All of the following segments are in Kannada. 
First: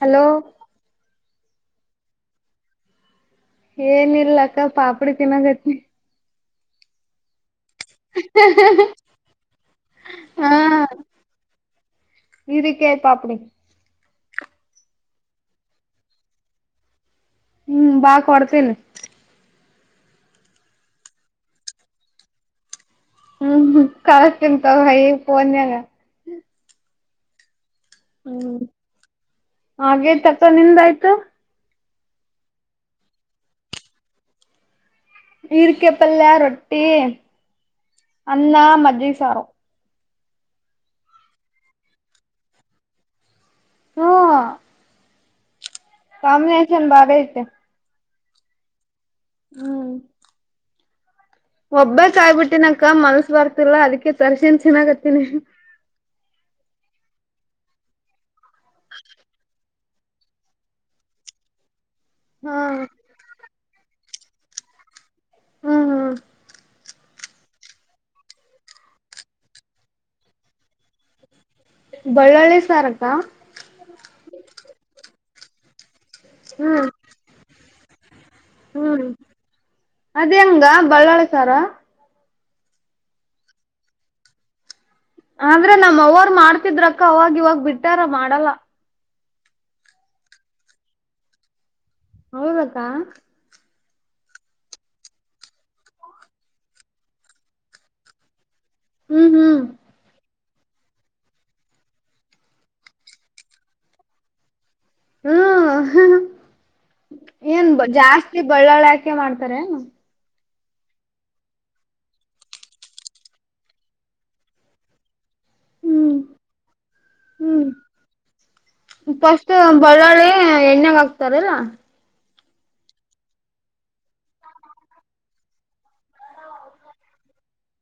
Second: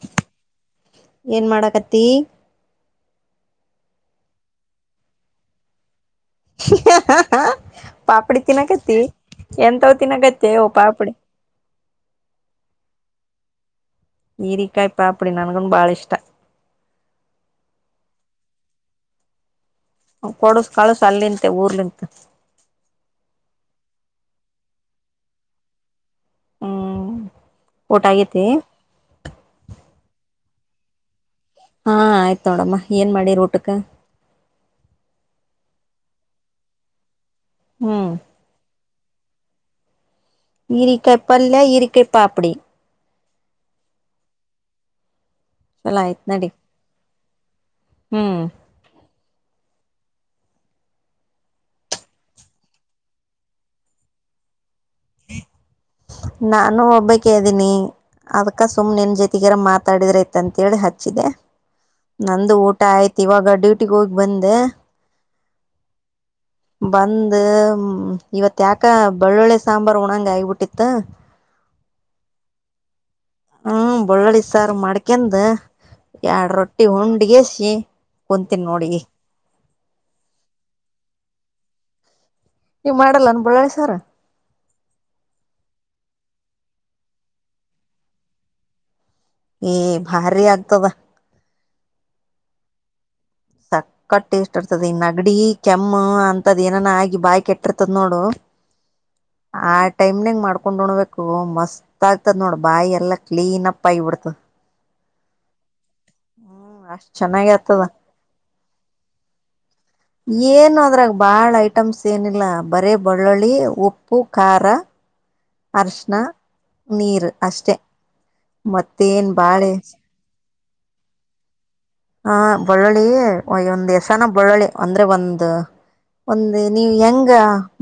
ಹಲೋ ಏನ್ ಮಾಡಕತಿ ಏನ ಇಲ್ಲ ಅಕ್ಕ ಪಾಪಡಿ ತಿನ್ನಾಗತ್ತನಿ. [unintelligible] ಪಾಪಡಿ ತಿನ್ನಕತ್ತತಿ ಎಂತವ ತಿನ್ನಕತ್ತ ಪಾಪಡಿ. ಇರಿ ಕೇ ಪಾಪಿಡಿ. ಈರಿಕಾಯಿ ಪಾ ಅಪಡಿ ನನ್ಗನ್ ಬಾಳ ಇಷ್ಟ. ಹ್ಮ್ -ಬಾ ಕೊಡ್ತೇನಿ. ಕೊಡಸ ಕಳಸ ಅಲ್ಲಿ ನಿಂತೆ ಊರ್ಲಿಂಗೆ ಹ್ಮ್ ಕಳಸ್ನ್ ತ ಹ ಪೋನ್ಯಾಗ ಹ್ಮ್ ಊಟ ಆಗೇತಿ ಹ್ಮ್ -ಹಾಗೇತಕ್ಕ ನಿಂದಾಯ್ತು. ಹಾ -ಆಯ್ತ ನೋಡಮ್ಮ ಏನ್ ಮಾಡಿ ಊಟಕ್ಕೆ. ಈರಿಕಾಯಿ ಪಲ್ಲ ರೊಟ್ಟಿ. ಹ್ಮ್ ಅನ್ನ ಮಜ್ಜಿಗೆ ಸಾರು. ಈರಿಕಾಯಿಪ್ಪಲ್ಲ ಈರಿಕಾಯಿಪ್ಪಾಪಡಿ. ಹ್ ಚಲ ಆಯ್ತ್ ನಡಿ ಬಾರಿ ಐತೆ ಹ್ಮ್ ಹ್ಮ್ ಒಬ್ಬಕ್ಯಯ್ಬಿಟ್ಟಿನಕ ಮನ್ಸ್ ಬರ್ತಿಲ್ಲ ಅದಕ್ಕೆ ತರ್ಸನ್ ಚೆನ್ನಾಗತ್ತಿನಿ. ನಾನು ಒಬ್ಬಕೆ ಇದೀನಿ ಅದ್ಕ ಸುಮ್ ನಿನ್ ಜೊತೆಗಾರ ಮಾತಾಡಿದ್ರಿ. ಅಂತೇಳಿ ಹಚ್ಚಿದೆ ನಂದು ಹಾ ಊಟ ಆಯ್ತು ಇವಾಗ ಡ್ಯೂಟಿಗೆ ಹೋಗಿ ಬಂದೆ. ಹ್ಮ್ ಹ್ಮ್ ಬಂದ್ ಇವತ್ ಯಾಕ ಬೆಳ್ಳುಳ್ಳಿ ಸಾಂಬಾರ್ ಉಣಂಗ ಆಗಬಿಟ್ಟಿತ್ತು ಬಳ್ಳಳ್ಳಿ ಸಾರ ಕ್ಕ ಹ್ಮ ಬಳ್ಳಳ್ಳಿ ಸಾರ್ ಮಾಡ್ಕಂದ ಎರಡ್ ರೊಟ್ಟಿ ಹ್ಮ್ ಉಂಡಗಸಿ ಕುಂತೀನಿ ನೋಡಿ ಹ್ಮ್ ಅದ್ ಹೆಂಗ ಬಳ್ಳಾಳ್ಳಿ ಸಾರ ನೀವ್ ಮಾಡಲ್ಲ ಅನ್ ಬಳ್ಳಳಿ ಸಾರ್. ಆದ್ರೆ ನಮ್ ಅವ್ವಾರಾ ಮಾಡ್ತಿದ್ರಕ್ಕ ಅವಾಗ ಇವಾಗ ಬಿಟ್ಟ್ಯಾರ ಮಾಡಲ್ಲ. ಏ ಭಾರಿ ಆಗ್ತದಾ. ಹೌದ ಅಕ್ಕ ಸತ್ ಕಟ್ಟ ಇಷ್ಟ ಇರ್ತದೆ ಈ ನಗಡಿ ಕೆಮ್ಮ ಅಂತದ್ ಏನ ಆಗಿ ಬಾಯಿ ಕೆಟ್ಟಿರ್ತದ ನೋಡು ಹ್ಮ್ ಆ ಟೈಮ್ನಂಗ್ ಮಾಡ್ಕೊಂಡ್ ಹೊಣ್ಬೇಕು ಮಸ್ತ್ ಆಗ್ತದ ನೋಡ್ ಬಾಯಿ ಎಲ್ಲಾ ಕ್ಲೀನ್ ಅಪ್ ಆಗಿಬಿಡ್ತದ. ಹ್ಮ್ ಹ್ಮ್ ಅಷ್ಟ್ ಚೆನ್ನಾಗಿ ಏನ್ ಆಗ್ತದ ಜಾಸ್ತಿ ಬಳ್ಳೋಳೀ ಹಾಕಿ ಮಾಡ್ತಾರೆ ಏನು ಏನು ಅದ್ರಾಗ ಬಾಳ ಐಟಮ್ಸ್ ಏನಿಲ್ಲ ಬರಿ ಬಳ್ಳುಳ್ಳಿ ಉಪ್ಪು ಖಾರ ಅರ್ಶಣ ಹ್ಮ್ ನೀರ್ ಹ್ಮ್ ಅಷ್ಟೇ ಮತ್ತೇನ್ ಬಾಳ ಎಣ್ಣಗ್ ಹಾಕತಾರಲ್ಲ ಹ ಬಳ್ಳಳ್ಳಿ ಒಂದ್ ಎಸನ ಬಳ್ಳಳ್ಳಿ ಅಂದ್ರೆ ಒಂದ ಒಂದ ನೀವು ಹೆಂಗ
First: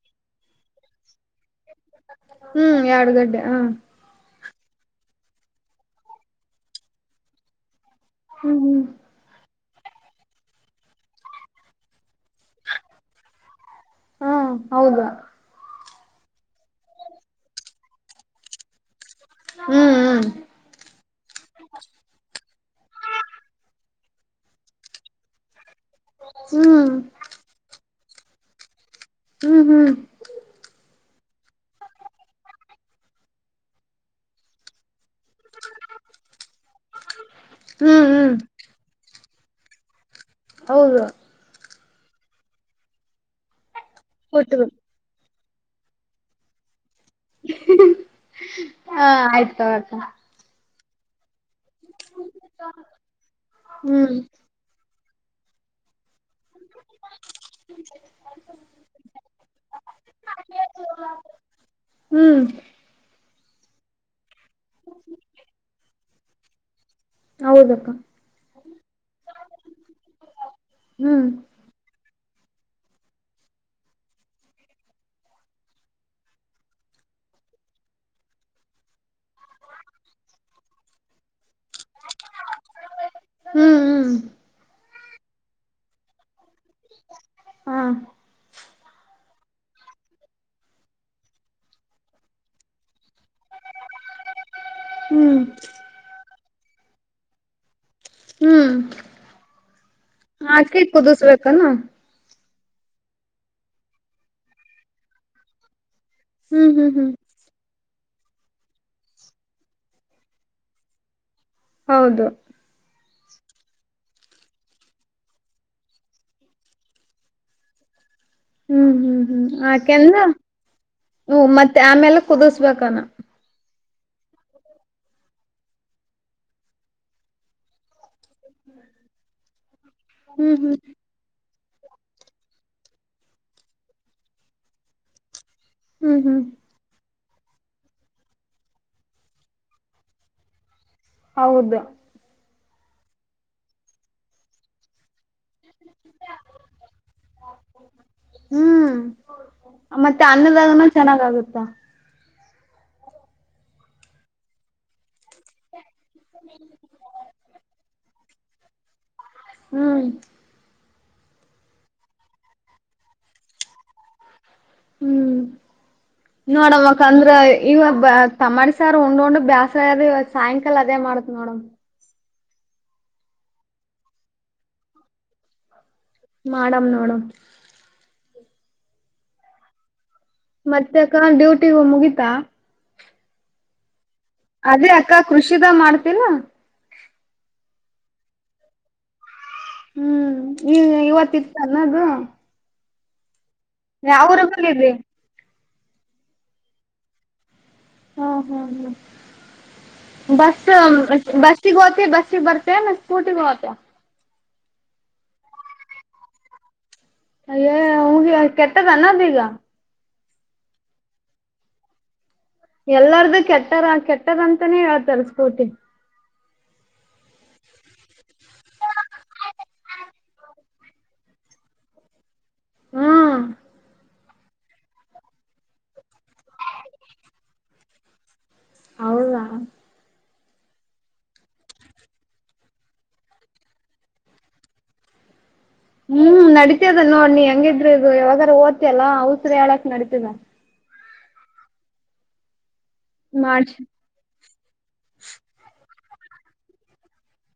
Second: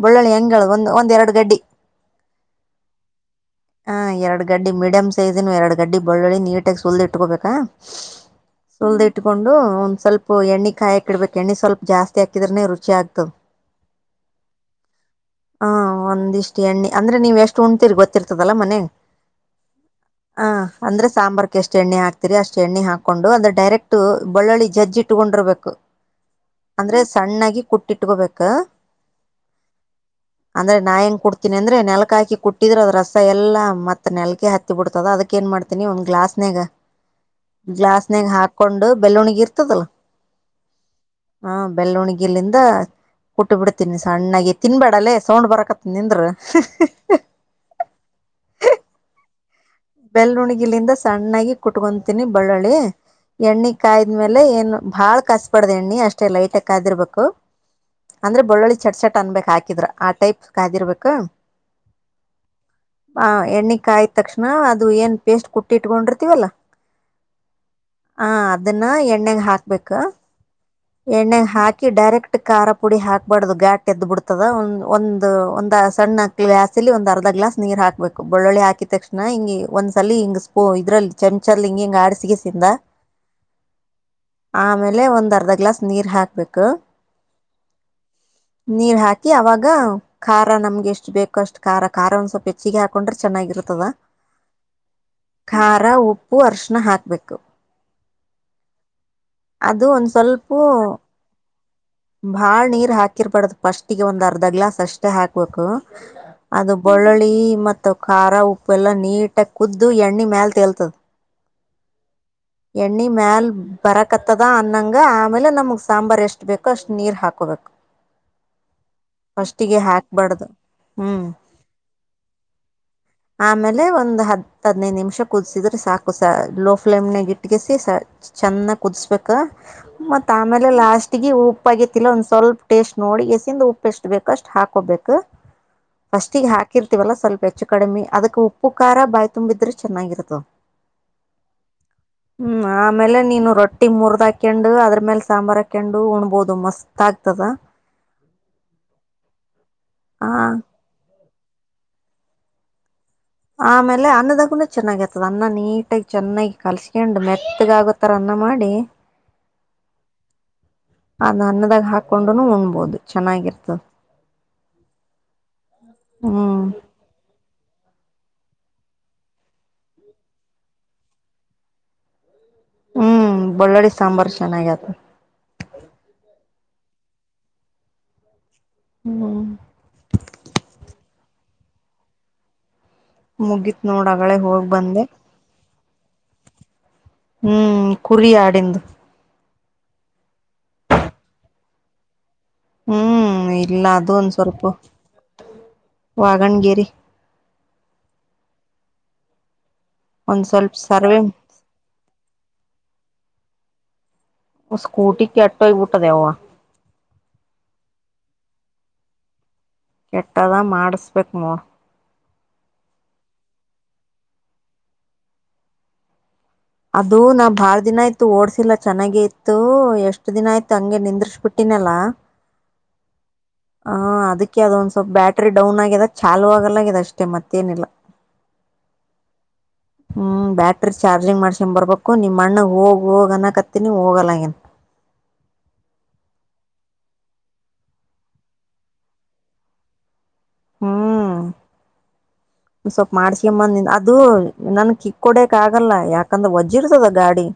ಬಳ್ಳಳ್ಳಿ ಹೆಂಗ ಹೇಳ ಒಂದು ಒಂದ್ ಎರಡು ಗಡ್ಡಿ ಹ್ಮ್ ಎರಡು ಗಡ್ಡೆ ಹ ಹ ಎರಡು ಗಡ್ಡಿ ಮೀಡಿಯಂ ಸೈಜ್ನು ಎರಡು ಗಡ್ಡಿ ಬಳ್ಳುಳ್ಳಿ ನೀಟಾಗಿ ಸುಲ್ದ ಇಟ್ಕೋಬೇಕಾ ಹ್ಮ್ ಹ್ಮ್ ಸುಲ್ದ ಇಟ್ಕೊಂಡು ಒಂದ್ ಸ್ವಲ್ಪ ಎಣ್ಣೆ ಕಾಯಿ ಹಾಕಿಡ್ಬೇಕು ಎಣ್ಣೆ ಸ್ವಲ್ಪ ಜಾಸ್ತಿ ಹಾಕಿದ್ರನನೆ ರುಚಿ ಆಗ್ತದೆ ಹಾ ಹೌದ ಹಾ ಒಂದಿಷ್ಟಿ ಎಣ್ಣಿ ಅಂದ್ರೆ ನೀವ ಎಷ್ಟು ಉಣ್ತಿರ್ ಗೊತ್ತಿರ್ತದಲ್ಲಾ ಮನೆಗ್ ಹ್ಮ್ ಹ ಅಂದ್ರೆ ಸಾಂಬಾರ್ಕ ಎಷ್ಟ ಎಣ್ಣೆ ಹಾಕ್ತಿರಿ ಅಷ್ಟು ಎಣ್ಣೆ ಹಾಕೊಂಡು ಅಂದ್ರೆ ಬಳ್ಳಳ್ಳಿ ಜಜ್ಜ್ ಇಟ್ಟಕೊಂಡಿರ್ಬೇಕು ಹ್ಮ್ ಅಂದ್ರೆ ಹ್ಮ್ ಸಣ್ಣಾಗಿ ಕುಟ್ಟಿಟ್ಕೊಬೇಕ ಹ್ಮ್ ಹ್ಮ್ ಅಂದ್ರೆ ನಾ ಹೆಂಗ್ ಕುಡ್ತೀನಿ ಅಂದ್ರೆ ನೆಲಕ ಹಾಕಿ ಕುಟ್ಟಿದ್ರೆ ಅದ ರಸ ಎಲ್ಲ ಮತ್ ನೆಲಕಿ ಹತ್ತಿ ಬಿಡ್ತದ ಅದಕ್ಕ ಏನ್ ಮಾಡ್ತೀನಿ ಒಂದ್ ಗ್ಲಾಸ್ ನಾಗ ಹ್ಮ್ ಗ್ಲಾಸ್ನಾಗ ಹ್ಮ್ ಹಾಕ ಕೊಂಡು ಬೆಲ್ಲವಣಗಿ ಇರ್ತದಲ್ಲ ಹೌದು ಹಾ ಬೆಳ್ಳವಣಿಗಿಲಿಂದ ಕುಟ್ಟ ಬಿಡ್ತೀನಿ ಸಣ್ಣಾಗಿ ಕೊಟ್ರು ತಿನ್ಬೇಡಲ್ಲೇ ಸೌಂಡ್ ಬರಕತ್ತ ನಿಂದ್ರ ಹ ಆಯ್ತು ಅಕ್ಕ ಬೆಲನುಗಿಲಿಂದ ಸಣ್ಣಾಗಿ ಕುಟ್ಕೊತೀನಿ ಬಳ್ಳುಳ್ಳಿ ಎಣ್ಣೆ ಹ್ಮ್ ಕಾಯಿದ್ಮೇಲೆ ಏನು ಬಾಳ ಕಾಸ ಬಾಡ್ದ ಎಣ್ಣಿ ಅಷ್ಟೇ ಲೈಟ್ ಕಾದಿರ್ಬೇಕು ಅಂದ್ರೆ ಬಳೋಳ್ಳಿ ಚಟ್ ಚಟ್ ಅನ್ಬೇಕು ಹಾಕಿದ್ರ ಆ ಟೈಪ್ ಕಾದಿರ್ಬೇಕು ಹ್ಮ್ ಹಾ ಎಣ್ಣಿ ಕಾಯಿದ ತಕ್ಷಣ ಅದು ಏನ್ ಪೇಸ್ಟ್ ಕುಟ್ಟಿ ಇಟ್ಕೊಂಡಿರ್ತೀವಲ್ಲ ಹೌದಕ್ಕ ಹ ಅದನ್ನ ಎಣ್ಣಾಗ ಹಾಕ್ಬೇಕ ಹ್ಮ್ ಎಣ್ಣ್ಯಾಗ ಹಾಕಿ ಡೈರೆಕ್ಟ್ ಖಾರ ಪುಡಿ ಹಾಕ್ಬಾರ್ದು ಗಾಟ್ ಎದ್ದ್ ಬಿಡ್ತದ ಒ ಒಂದು ಒಂದ ಸಣ್ಣ ಹ ಗ್ಲಾಸ್ ಇಲ್ಲಿ ಒಂದ ಅರ್ಧ ಗ್ಲಾ ನೀರ್ ಹಾಕ್ಬೇಕು ಬೆಳ್ಳಿ ಹಾಕಿದ ತಕ್ಷಣ ಹಿಗೆ ಒಂದ್ಸಲ ಹಿಂಗ ಸ್ಪೂ ಇದ್ರಲ್ಲಿ ಚಮಚಲ್ ಹಿಂಗ ಹಿಂಗ ಆಡಸಿಗೆಸಿಂದ ಹ್ಮ್ ಹ್ಮ್ ಆಮೇಲೆ ಒಂದ್ ಅರ್ಧ ಗ್ಲಾಸ್ ನೀರ್ ಹಾಕ್ಬೇಕು ಹಾ ನೀರ್ ಹಾಕಿ ಅವಾಗ ಖಾರ ನಮ್ಗೆ ಎಷ್ಟು ಬೇಕೋ ಅಷ್ಟು ಖಾರ ಖಾರ ಒಂದ ಸ್ವಲ್ಪ ಹೆಚ್ಚಿಗೆ ಹಾಕೊಂಡ್ರೆ ಚೆನ್ನಾಗಿರುರ್ತದ ಹ್ಮ್ ಖಾರ, ಉಪ್ಪು ಅರಿಶಿಣ ಹಾಕ್ಬೇಕು. ಹ್ಮ್, ಒಂದು ಸ್ವಲ್ಪ ಆಕಿಕುದಿಸ್ಬೇಕಾನ ಭಾಳ ನೀರ್ ಹಾಕಿರಬಾರ್ದ ಫಸ್ಟಿಗೆ ಒಂದ್ ಅರ್ಧ ಗ್ಲಾಸ್ ಅಷ್ಟೇ ಹಾಕ್ಬೇಕು. ಹ್ಮ್ ಅದು ಹ್ಮ್ ಹ್ಮ್ ಬೆಳ್ಳುಳ್ಳಿ ಮತ್ತಖಾರ ಉಪ್ಪು ಎಲ್ಲಾ ನೀಟಾಗಿ ಕುದ್ದು ಎಣ್ಣೆ ಮ್ಯಾಲ ತೇಲ್ತದ. ಹೌದು, ಎಣ್ಣೆ ಮ್ಯಾಲ ಬರಕತ್ತದ ಅನ್ನಂಗ ಆಮೇಲೆ ನಮಗ್ ಸಾಂಬಾರ್ ಎಷ್ಟು ಬೇಕೋ ಅಷ್ಟು ನೀರ್ ಹಾಕೋಬೇಕು. [inaudible] ಹ್ಮ್, ಹ್ಮ್, ಹ್ಮ್ ಆಕೆಂದ ಹಾಕಬಾರ್ದು ಹ್ಞೂ ಹ ಮತ್ತೆ ಆಮೇಲೆ ಕುದಸ್ಬೇಕಾನ. ಆಮೇಲೆ ಒಂದು ಹತ್ತು ಹದ್ನೈದು ನಿಮಿಷ ಕುದಿಸಿದ್ರೆ ಸಾಕು ಸ ಲೋ ಫ್ಲೇಮ್ನಾಗ ಇಟ್ಕಿಸಿ ಚೆನ್ನಾಗ ಕುದಿಸ್ಬೇಕ ಮತ್ತ್ ಹ್ಮ್ ಆಮೇಲೆ ಹ್ಮ್ ಲಾಸ್ಟ್ ಗಿ ಉಪ್ಪ ಆಗತಿಲ್ಲಾ ಒಂದ್ ಸ್ವಲ್ಪ ಟೇಸ್ಟ್ ನೋಡಿ ಗೆಸಿಂದ ಉಪ್ಪು ಎಷ್ಟು ಬೇಕ ಅಷ್ಟು ಹಾಕೋಬೇಕು. ಹ್ಮ್ ಹ್ಮ್ ಫಸ್ಟಿಗಿ ಹಾಕಿರ್ತೀವಲ್ಲ ಸ್ವಲ್ಪ ಹೆಚ್ಚು ಕಡಿಮೆ ಅದಕ್ ಉಪ್ಪು, ಖಾರ ಬಾಯ್ ತುಂಬಿದ್ರೆ ಚೆನ್ನಾಗಿರತ. ಹೌದು, ಹ್ಮ್, ಆಮೇಲೆ ನೀನು ರೊಟ್ಟಿ ಮುರ್ದ ಹಾಕೊಂಡು ಅದ್ರ ಮೇಲೆ ಸಾಂಬಾರ್ ಹಾಕ ಕಂಡು ಉಣ್ಬಹದು ಮಸ್ತ್ ಆಗ್ತದ. ಹ್ಮ್, ಮತ್ತೆ ಅನ್ನದಾಗನೂ ಚೆನ್ನಾಗ ಆಗುತ್ತ. ಆಮೇಲೆ ಅನ್ನದಾಗೂನ ಚೆನ್ನಾಗ ಆತದ ಅನ್ನ ನೀಟಾಗಿ ಚೆನ್ನಾಗಿ ಕಲ್ಸ್ಕಂಡ್ ಮೆತ್ತಗ ಆಗೋತರ. ಮಾಡಿ [unintelligible] ಹ್ಮ್, ಅದನ್ನ ಅನ್ನದಾಗ ಹಾಕೊಂಡು ಉಣ್ಬೋದು ಚೆನ್ನಾಗಿರ್ತದ. ಹ್ಮ್ ಹ್ಮ್, ನೋಡಮ್ಮಕ್ಕ ಅಂದ್ರ ಇವ ಬ ತಮ್ಮಾಟಿ ಸಾರ ಉಂಡ್- ಉಂಡ್ ಬ್ಯಾಸ್ರ ಆಗೆದ್ ಇವತ್ ಸಾಯಂಕಾಲ ಅದೇ ಮಾಡತ್ ನೋಡಮ್ ಹ್ಮ್, ಬಳ್ಳೊ ಳ್ಳಿ ಸಾಂಬಾರ್ ಚೆನ್ನಾಗಾತದ. ಮಾಡಮ್ ನೋಡಮ್ ಮಾ [unintelligible] ಮತ್ತೆ ಅಕ್ಕಾ ಡ್ಯೂಟಿ ಇವಗ್ ಮುಗೀತಾ, ಮುಗೀತ್ ನೋಡ್ ಅಗಳೇ ಹೋಗಿ ಅದೇ ಬಂದೆ. ಅಕ್ಕ ಕೃಷಿದ ಮಾಡ್ತಿಲಾ ಹ್ಮ್, ಕುರಿ ಆಡಿಂದು ಹ್ಮ್, ಈಗ ಇವತ್ತ ಇತ್ತಲ ಅದು. ಹ್ಮ್, ಇಲ್ಲ ಅದು ಒಂದ್ ಊರು ಸ್ವಲ್ಪ ಬಂದಿದ್ರಿ ವಾಗಣಗೇರಿ ಹಾಂ ಹಾಂ ಹಾಂ ಒಂದ್ ಬಸ್ ಸ್ವಲ್ಪ ಅಂ ಸರ್ವೆ ಬಸ್ [unintelligible] ಬಸ್ಸಿಗೊತಿ ಬಸ್ಸಿಗ್ ಬರ್ತಿ ಏನ್ ಸ್ಕೂಟಿಗೋತಿಯಾ ಸ್ಕೂಟಿ ಕೆಟ್ಟೋಗ್ಬಿಟ್ಟೆದೆವ್ವ ಅಯ್ಯ ಅವಗೆ ಕೆಟ್ಟದನ್ನುಈಗ ಕೆಟ್ಟದ ಮಾಡಸ್ಬೇಕ ನೋಡ್ ಎಲ್ಲಾರ್ದು ಕೆಟ್ಟರ ಕೆಟ್ಟದ ಅಂತನೇ ಹೇಳ್ತಾರ ಸ್ಕೂಟಿ ಅದು ನಾವ್ ಬಾಳ ದಿನ ಆಯ್ತು ಓಡ್ಸಿಲ್ಲ ಚೆನ್ನಾಗೆ ಇತ್ತು ಎಷ್ಟ್ ದಿನ ಆಯ್ತು ಅಂಗೆ ನಿಂದ್ರಿಸಬಿಟ್ಟ--‌ ಟ್ಟಿ ನಲ್ಲಾ ಹ್ಮ್ ಆಂ ಅದೇ [unintelligible] ಕೆ ಅದು ಒಂದ ಸ್ವಲ್ಪ ಬ್ಯಾಟ್ರರಿ ಡೌನ್ ಆಗೆದ ಚಾಲುವಾಗುಲ್ಲಾಗೆದ ಅಷ್ಟೆ ಮತ್ತೇನಿಲ್ಲ. ಹೌದಾ! ಹ್ಮ್, ಬ್ಯಾಟ್ರಿ ಚಾರ್ಜಿಂಗ್ ಮಾಡ್ಸಿಗೊಂಡ ಬರ್ಬೇಕು. ನಿಮ್ಮ ಅಣ್ಣಗ್ ಹೋಗ್ ಹೋಗ, ಅನ್ನಕತ್ತೇನಿ ಹೋಗಲ್ಲಾಗ್ಯಾನ್. ಹ್ಮ್, ನಡಿತದ ನೋಡ್ ನೀ ಹೆಂಗಿದ್ರು ಇದು ಯಾವಾಗ ಹೋಗ್ತಿಯಲ್ಲ ಹ ಅವಸ್ರ ಹೇಳಕ್ ನಡಿತದ. ಹ್ಮ್, ಸ್ವಲ್ಪ ಮಾಡ್ಸ ಮಾಡ್ಸಕಂಬಂದಿಂದ ಅದು ನನ್ ಕಿಕ್ ಹೊಡಕ್ ಆಗಲ್ಲ ಯಾಕಂದ್ರೆ ವಜ್ಜ ಇರ್ತದ ಗಾಡಿ.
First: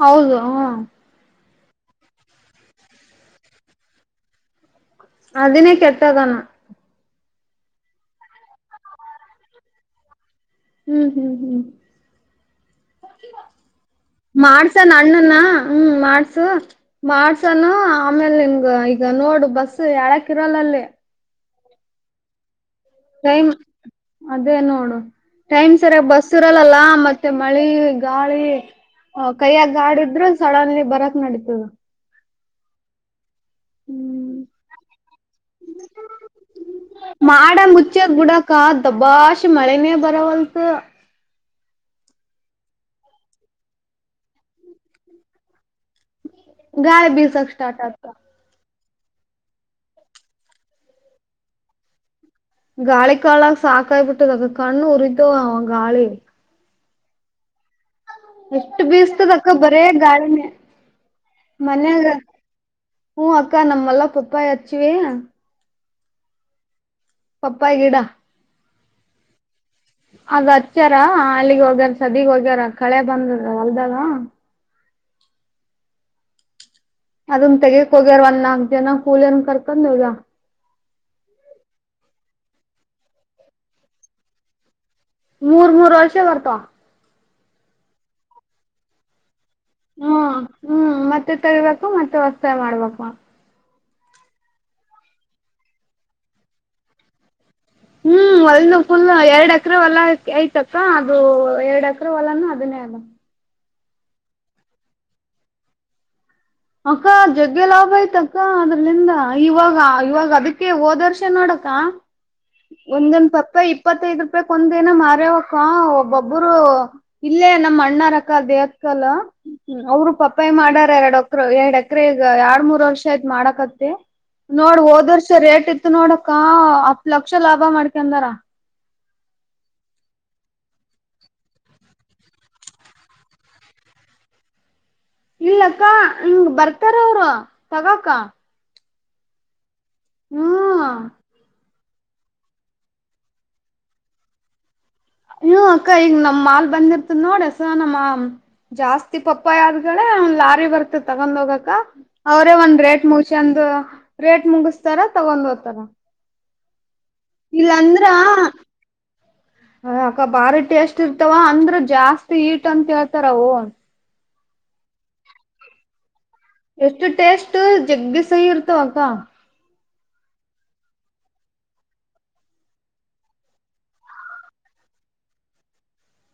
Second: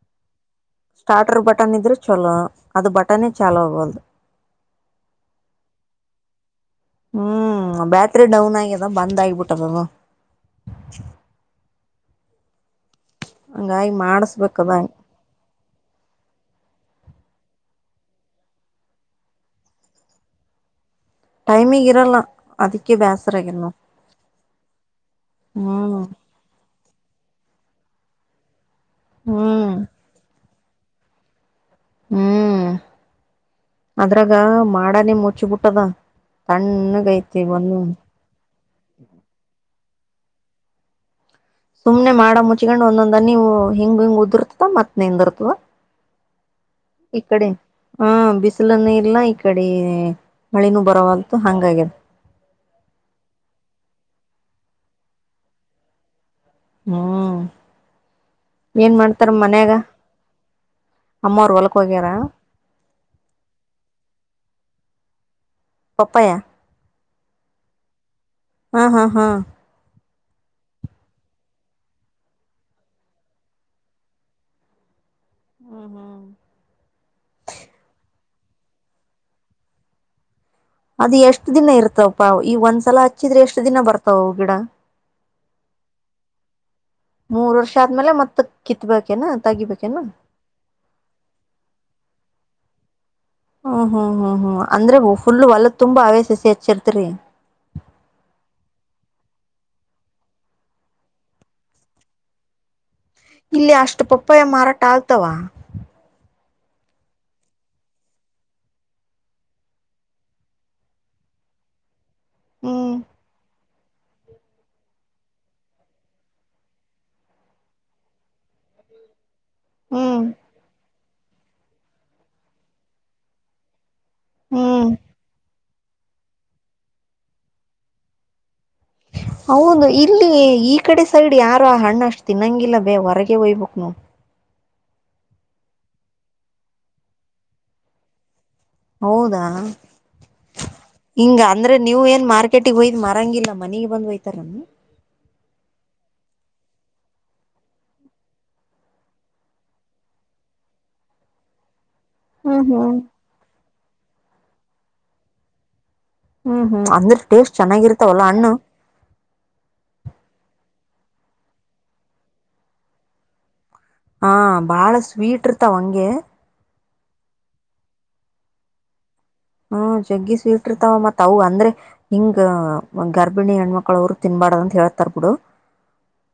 ಹೌದು ಸ್ಟಾರ್ಟರ್ ಬಟನ್ ಇದ್ರೆ ಚಲೋ ಅದು ಬಟನೇ ಚಲೋ ಅಗೊಂದ್ಲು. ಅದಿನೇ ಕೆಟ್ಟಗಾನ. ಹ್ಮ್ ಬ್ಯಾಟ್ರಿ ಡೌನ್ ಆಗ್ಯದ ಬಂದ್ ಆಗಬಿಟ್ಟದದು. ಹ್ಮ್ ಹ್ಮ್ ಹ್ಮ್ ಹಂಗಾಗಿ ಮಾಡಿಸಬೇಕು ಅದು. ಮಾಡ್ಸನ್ ಹ್ಮ್ ಮಾಡ್ಸು. ಮಾಡ್ಸಾನ ಆಮೇಲ್ ನಿನ್ಗ ಈಗ ನೋಡು ಬಸ್ ಏಳಕ್ಕ ಇರಲ್ಲ ಅಲ್ಲಿ. ಟೈಮಿಗೆಂಗ್ ಇರಲ್ಲ. ಅದಿಕ್ಕೇ. ಟೈಮ್ ಅದೇ ನೋಡು ಟೈಮ್ ಹ್ಮ್ ಸರಿಯಾಗಿ ಬಸ್. ಇರಲಲ್ಲ ಮತ್ತೆ ಮಳೆ ಗಾಳಿ ಕೈಯಾಗ ಹ್ಮ್ ಗಾಡ ಇದ್ರು. ಸಡನ್ಲಿ ಬರಕ್ ನೇಡೀತದ. ಹ್ಮ್ ಅದ್ರಾಗ ಹ್ಮ್ ಮಾಡಾನೇ ಮುಚ್ಚಬಿಟ್ಟದ ತಣ್ಣಗ ಐತಿ ಒಂದು. ಕದ್ ದಬಾಷ್ ಮಳೆನೇ ಬರವಲ್ತ್. ಸುಮ್ನೆ ಮಾಡ ಮುಚ್ಕಂಡ್ ಒಂದೊಂದ ಹನಿ ಹಿಂಗ್ ಹಿಂಗ್ ಉದಿರ್ತದ ಮತ್ ನಿದಿರ್ತವ. ಗಾಳಿ ಇಕಡೆ ಬೀಸಕ್ ಸ್ಟಾರ್ಟ್ ಆತ ಹ್ಮ್ ಬಿಸಿಲು. ಬಿಸಿಲುನಿ ಇಲ್ಲ ಈ ಕಡೆ ಮಳಿನೂ ಬರವಲ್ತು ಹಂಗಾಗಿ. ಗಾಳಿ ಕಾಲ ಸಾಕಾಯ್ ಬಿಟ್ಟದ ಕಣ್ಣು ಉರಿತ ಅವ ಗಾಳಿ. ಹ್ಮ ಎಷ್ಟು ಬೀಸತದ ಅಕ್ಕ ಬರೇ ಗಾಳಿನೆ ಅಮ್ಮವ್ರ ಹೊಲಕ್ ಮನ್ಯಾಗ. ಹೋಗ್ಯಾರ ಹ್ಮ್ ಅಕ್ಕ ನಮ್ಮಲ್ಲ ತುಪ್ಪ ಹಚ್ಚಿ. ಪಪ್ಪಾಯ ಪಪ್ಪಾಯ ಗಿಡ. ಹಾ ಹಾ ಹಾ. ಅಗ ಹಚ್ಚ್ಯಾರ ಹಾಲಿಗೆ ಹೋಗ್ಯಾರ ಸದಿಗ್ ಹೋಗ್ಯಾರ ಕಳೆ ಬಂದ ಅಲ್ದಾಗ. [unintelligible] ಅದನ್ ತೆಗಕ್ ಹೋಗ್ಯಾರವಲ್ಲ ಒಂದು ನಾಕ್. ಜನ ಕೂಲಿರಾರ್ನ ಕರ್ಕೊಂಡು. ಅದು ಎಷ್ಟ್ ದಿನ ಇರ್ತವಪ್ಪಾ ಈಗ ಒಂದ್ಸಲ ಹಚ್ಚಿದ್ರೆ ಎಷ್ಟ್ ದಿನ ಬರ್ತಾವು ಅವು ಗಿಡ. ಮೂರ್ ಮೂರು ವರ್ಷ ಬರ್ತವ್. ಮೂರ್ ವರ್ಷ ಆದ್ಮೇಲೆ ಮತ್ತತ್ ಕಿತ್ಬೇಕೇನ ತಗಿಬೇಕೇನ. ಹ್ಮ್ ಹ್ಮ್ ಮತ್ತೆ ತೇಗಿಬೇಕು ಮತ್ತೆ ಹೊಸದಾಗಿ ಮಾಡಬೇಕು. ಹ್ಮ್ ಹ್ಮ್ ಹ್ಮ್ ಹ್ಮ್ ಅಂದ್ರ ಫುಲ್ ಹೊಲದ ತುಂಬಾ ಅವೇ ಸಸಿ ಹಚ್ಚಿರ್ತರಿ. ಹ್ಮ್ ಅಲ್ನು ಫುಲ್ ಎರಡ್ ಅಕರೆ ಹೊಲ ಐತಕ್ಕ ಅದು ಎರಡ್ ಅಕರೆ ಹೊಲನು ಅದನ್ನೇ ಅಲ್ಲ. ಇಲ್ಲಿ ಅಷ್ಟು ಪಪ್ಪಾಯ ಮಾರಾಟ ಆಗ್ತಾವ. ಅಕ್ಕ ಜಗ್ಗೆ ಲಾಭ ಆಯ್ತ ಅಕ್ಕ ಅದ್ರಲಿಂದ ಇವಾಗ ಇವಾಗ ಅದಕ್ಕೆ ಹೋದರ್ಷೆ ನೋಡಕ್ಕ. ಹ್ಮ್ ಒಂದೊಂದ ಪಪ್ಪಯಾ ಇಪ್ಪತ್ತೈದ್ ರೂಪಾಯ ಒಂದನ ಮಾರ್ಯವಕ್ಕ ಒಬ್ಬೊಬ್ಬರು. ಇಲ್ಲೇ ನಮ್ಮ್ ಅಣ್ಣಾರಕ್ಕ ದೇಹಕ್ಕಲ್ಲ. ಹ್ಮ ಅವರು ಹ್ಮ್ ಪಪ್ಪಾಯ ಮಾಡಾರ ಎರಡ್ ಅಕ್ರ ಎರಡ್ ಎಕ್ರ ಈಗ ಎರಡ್ ಮೂರ್ ವರ್ಷ ಯತ್ ಮಾಡಕತ್ತತಿ. ನೋಡ್ ಹ್ಮ್ ಹೋದ ವರ್ಷ ರೇಟ್ ಇತ್ತು ನೋಡಕ್ಕ ಹತ್ ಲಕ್ಷ ಲಾಭ ಮಾಡ್ಕಂದಾರ. ಹೌದು ಇಲ್ಲಿ ಈ ಕಡೆ ಸೈಡ್ ಯಾರು ಆ ಹಣ್ಣ ಅಷ್ಟು ತಿನ್ನಂಗಿಲ್ಲ ಬೇ ಹೊರಗೆ ಹೊಯ್ಬೇಕಕ್ ನೋಡು. ಇಲ್ಲಕ್ಕ ಹಂಗ ಬರ್ತಾರ ಅವರು ತಗೋಕ್ಕ. ಹೌದಾ ಹ್ಮ್ ಹಿಂಗ. ಅಂದ್ರೆ ನೀವು ಏನ್ ಮಾರ್ಕೆಟಿಗೆ ಹೊಯಿದ್ ಮಾರಂಗಿಲ್ಲ ಮನಿಗೆ ಬಂದ್ ಹೊಯ್ತಾರನ್. ನೋ ಅಕ್ಕ ಈಗ ನಮ್ ಮಾಲ್ ಬಂದಿರ್ತದ ನೋಡ ಎಸ್ನ್ ಮಾ ಜಾಸ್ತಿ ಪಪ್ಪಯಿ ಆದಗಳ್ ಲಾರಿ ಬರ್ತದ ತಗೊಂದ್ ಹೋಗಕ್ಕ. ಅವ್ರೇ ಹ್ಮ್ ಒಂದ್ ಹ್ಮ್ ರೇಟ್ ಮುಗಸೆಂದ್ ರೇಟ್ ಮುಗಸ್ತರ ತಗೊಂದ್ ಹೋತರ. ಹ್ಮ್ ಹ್ಮ್ ಅಂದ್ರೆ ಟೇಸ್ಟ್ ಚೆನಾಗಿರ್ತವಲ್ಲಾ ಹಣ್ಣ. ಹೆ ಅಕ್ಕ ಬಾರಿ ಟೇಸ್ಟ್ ಇರ್ತಾವ ಅಂದ್ರ ಜಾಸ್ತಿ ಹೀಟ್ ಅಂತ ಕೇಳ್ತಾರವು. ಹ ಬಾಳ ಸ್ವೀಟ್ ಇರ್ತಾವ ಹಂಗೆ. ಎಷ್ಟ ಟೇಸ್ಟ್ ಜಗ್ಬಿ ಸೈಯಿ ಇರ್ತವ ಅಕ್ಕ. ಹ್ಮ ಜಗ್ಗಿ ಸ್ವೀಟ್ ಇಟ್ಟಿರ್ತಾವ ಮತ್ತ ಅವು ಅಂದ್ರೆ, ಹಿಂಗ ಗರ್ಭಿಣಿ ಹೆಣ್ಮಕ್ಳ ಅವ್ರು ತಿನ್ಬಡದಂತ ಹೇಳ್ತಾರ್ ಬಿಡು.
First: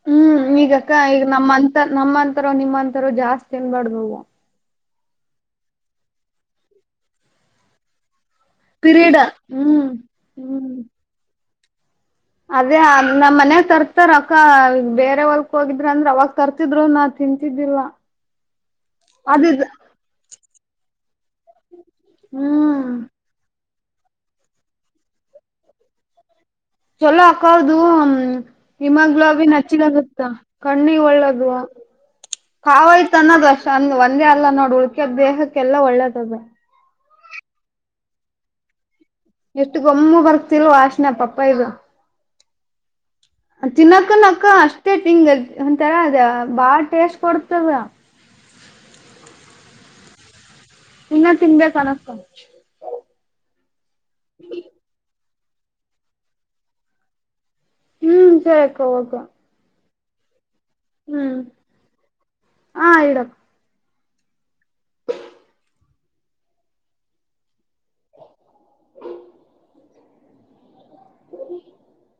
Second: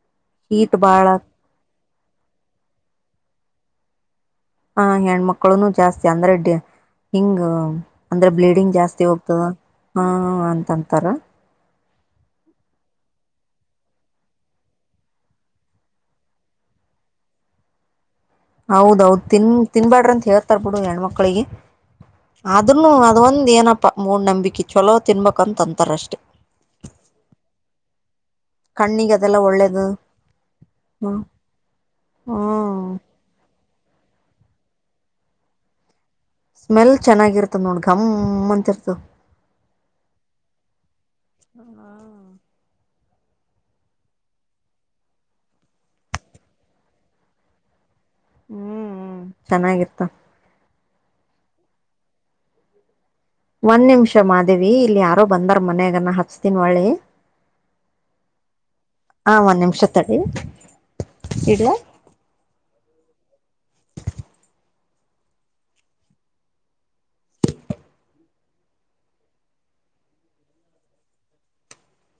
ಹ್ಮ್ ಹೀಟ್ ಈಗಕ್ಕ ಬಾಳ ಈಗ ನಮ್ಮಂತ ನಮ್ಮಂತರ ನಿಮ್ಮಂತರ ಜಾಸ್ತಿ ತಿನ್ಬ್ಯಾಡದ್ ಅವು. ಹ ಹೆಣ್ಮಕ್ಳುನು ಜಾಸ್ತಿ ಅಂದ್ರ ಡಿ ಹಿಂಗ ಅಂದ್ರ ಬ್ಲೀಡ್ ಗ್ ಜಾಸ್ತಿ ಹೋಗ್ತದ ಹ್ಮ್ ಹ್ಮ್ಅಂತ ಹ್ಮ್ ಅಂಥರಾ. ಅದೇ ನಮ್ಮ ಮನ್ಯಾಗ ತರ್ತಾರ ಅಕ್ಕ ಬೇರೆ ಹೊಲ್ಕ್ ಹೋಗಿದ್ರ ಅಂದ್ರ ಅವಾಗ ತರ್ತಿದ್ರು. ನ ತಿಂತಿದ್ದಿಲ್ಲ. ಹೌದೌದ ತಿನ್ ಅದು ತಿನ್ಬ್ಯಾಡ್ರ ಅಂತ ಹೇಳ್ತರ್ ಬಿಡು ಹೆಣ್ಮಕ್ಳಿಗಿ. ಹ್ಮ್ ಆದ್ರನೂ ಅದ ಒಂದ್ ಏನಪ್ಪ ಮೂಡ್ ನಂಬಿಕೆ ಚಲೋ ತಿನ್ಬೇಕಕ್ಂತ ಅಂತಾರ ಅಷ್ಟೇ. ಚಲೋ ಅಕ್ಕ ಅದು. ಕಣ್ಣಿಗೆ ಅದೆಲ್ಲ ಹಿಮಾಗ್ಲೋಬಿನ್ ಒಳ್ಳೇದು ಹೇಚ್ಚಿಗಿಗಾಗುತ್ತಾ ಕಣ್ಣಿಗಿ ಹ್ಮ್ ಒಳ್ಳೆದ್. ಹ್ಮ್ ಕಾವ್ ತನ್ನದ ಅಷ್ಟ ಒಂದ ಒಂದೇ ಅಲ್ಲ ನೋಡ್ ಉಳ್ಕ ದೇಹಕ್ಕೆ ಎಲ್ಲ ಒಳ್ಳೇದ ಅದ್. ಸ್ಮೆಲ್ ಚೆನ್ನಾಗಿರ್ತದ ನೋಡ್ ಘಮ ಅಂತಿರ್ತದ. ಎಷ್ಟು ಗೊಮ್ಮು ಬರ್ತಿಲ್ಲ ವಾಶನೆ ಪಪ್ಪಯಿದ್. ತಿನ್ನಕ್ಕನಕ್ಕ ಅಷ್ಟೇ ಹಂಗ ಒಂಥರ ಅದ ಬಾಳ ಟೇಸ್ಟ್ ಕೊಡ್ತದ. ಹ್ಮ್ ಹ್ಮ್ ಚೆನ್ನಾಗಿರ್ತ, ಇನ್ನ ತಿನ್ಬೇಕ ಅನಸ್ತದ. ಒಂದ್ ನಿಮಿಷ ಮಾದೇವಿ ಇಲ್ಲಿ ಯಾರೋ ಬಂದಾರ ಮನ್ಯಾಗನ ನಾ ಹಚ್ಚತಿನಿ ವಳ್ಳಿ. ಹ್ಮ್ ಸರಿ ಅಕ್ಕ ಓಕೆ. ಹಾ ಒಂದ್ ನಿಮಿಷ ತಡಿ. ಹ್ಮ್ ಇಡ್ಲಾ ಆ ಇಡ [inaudible] [inaudible]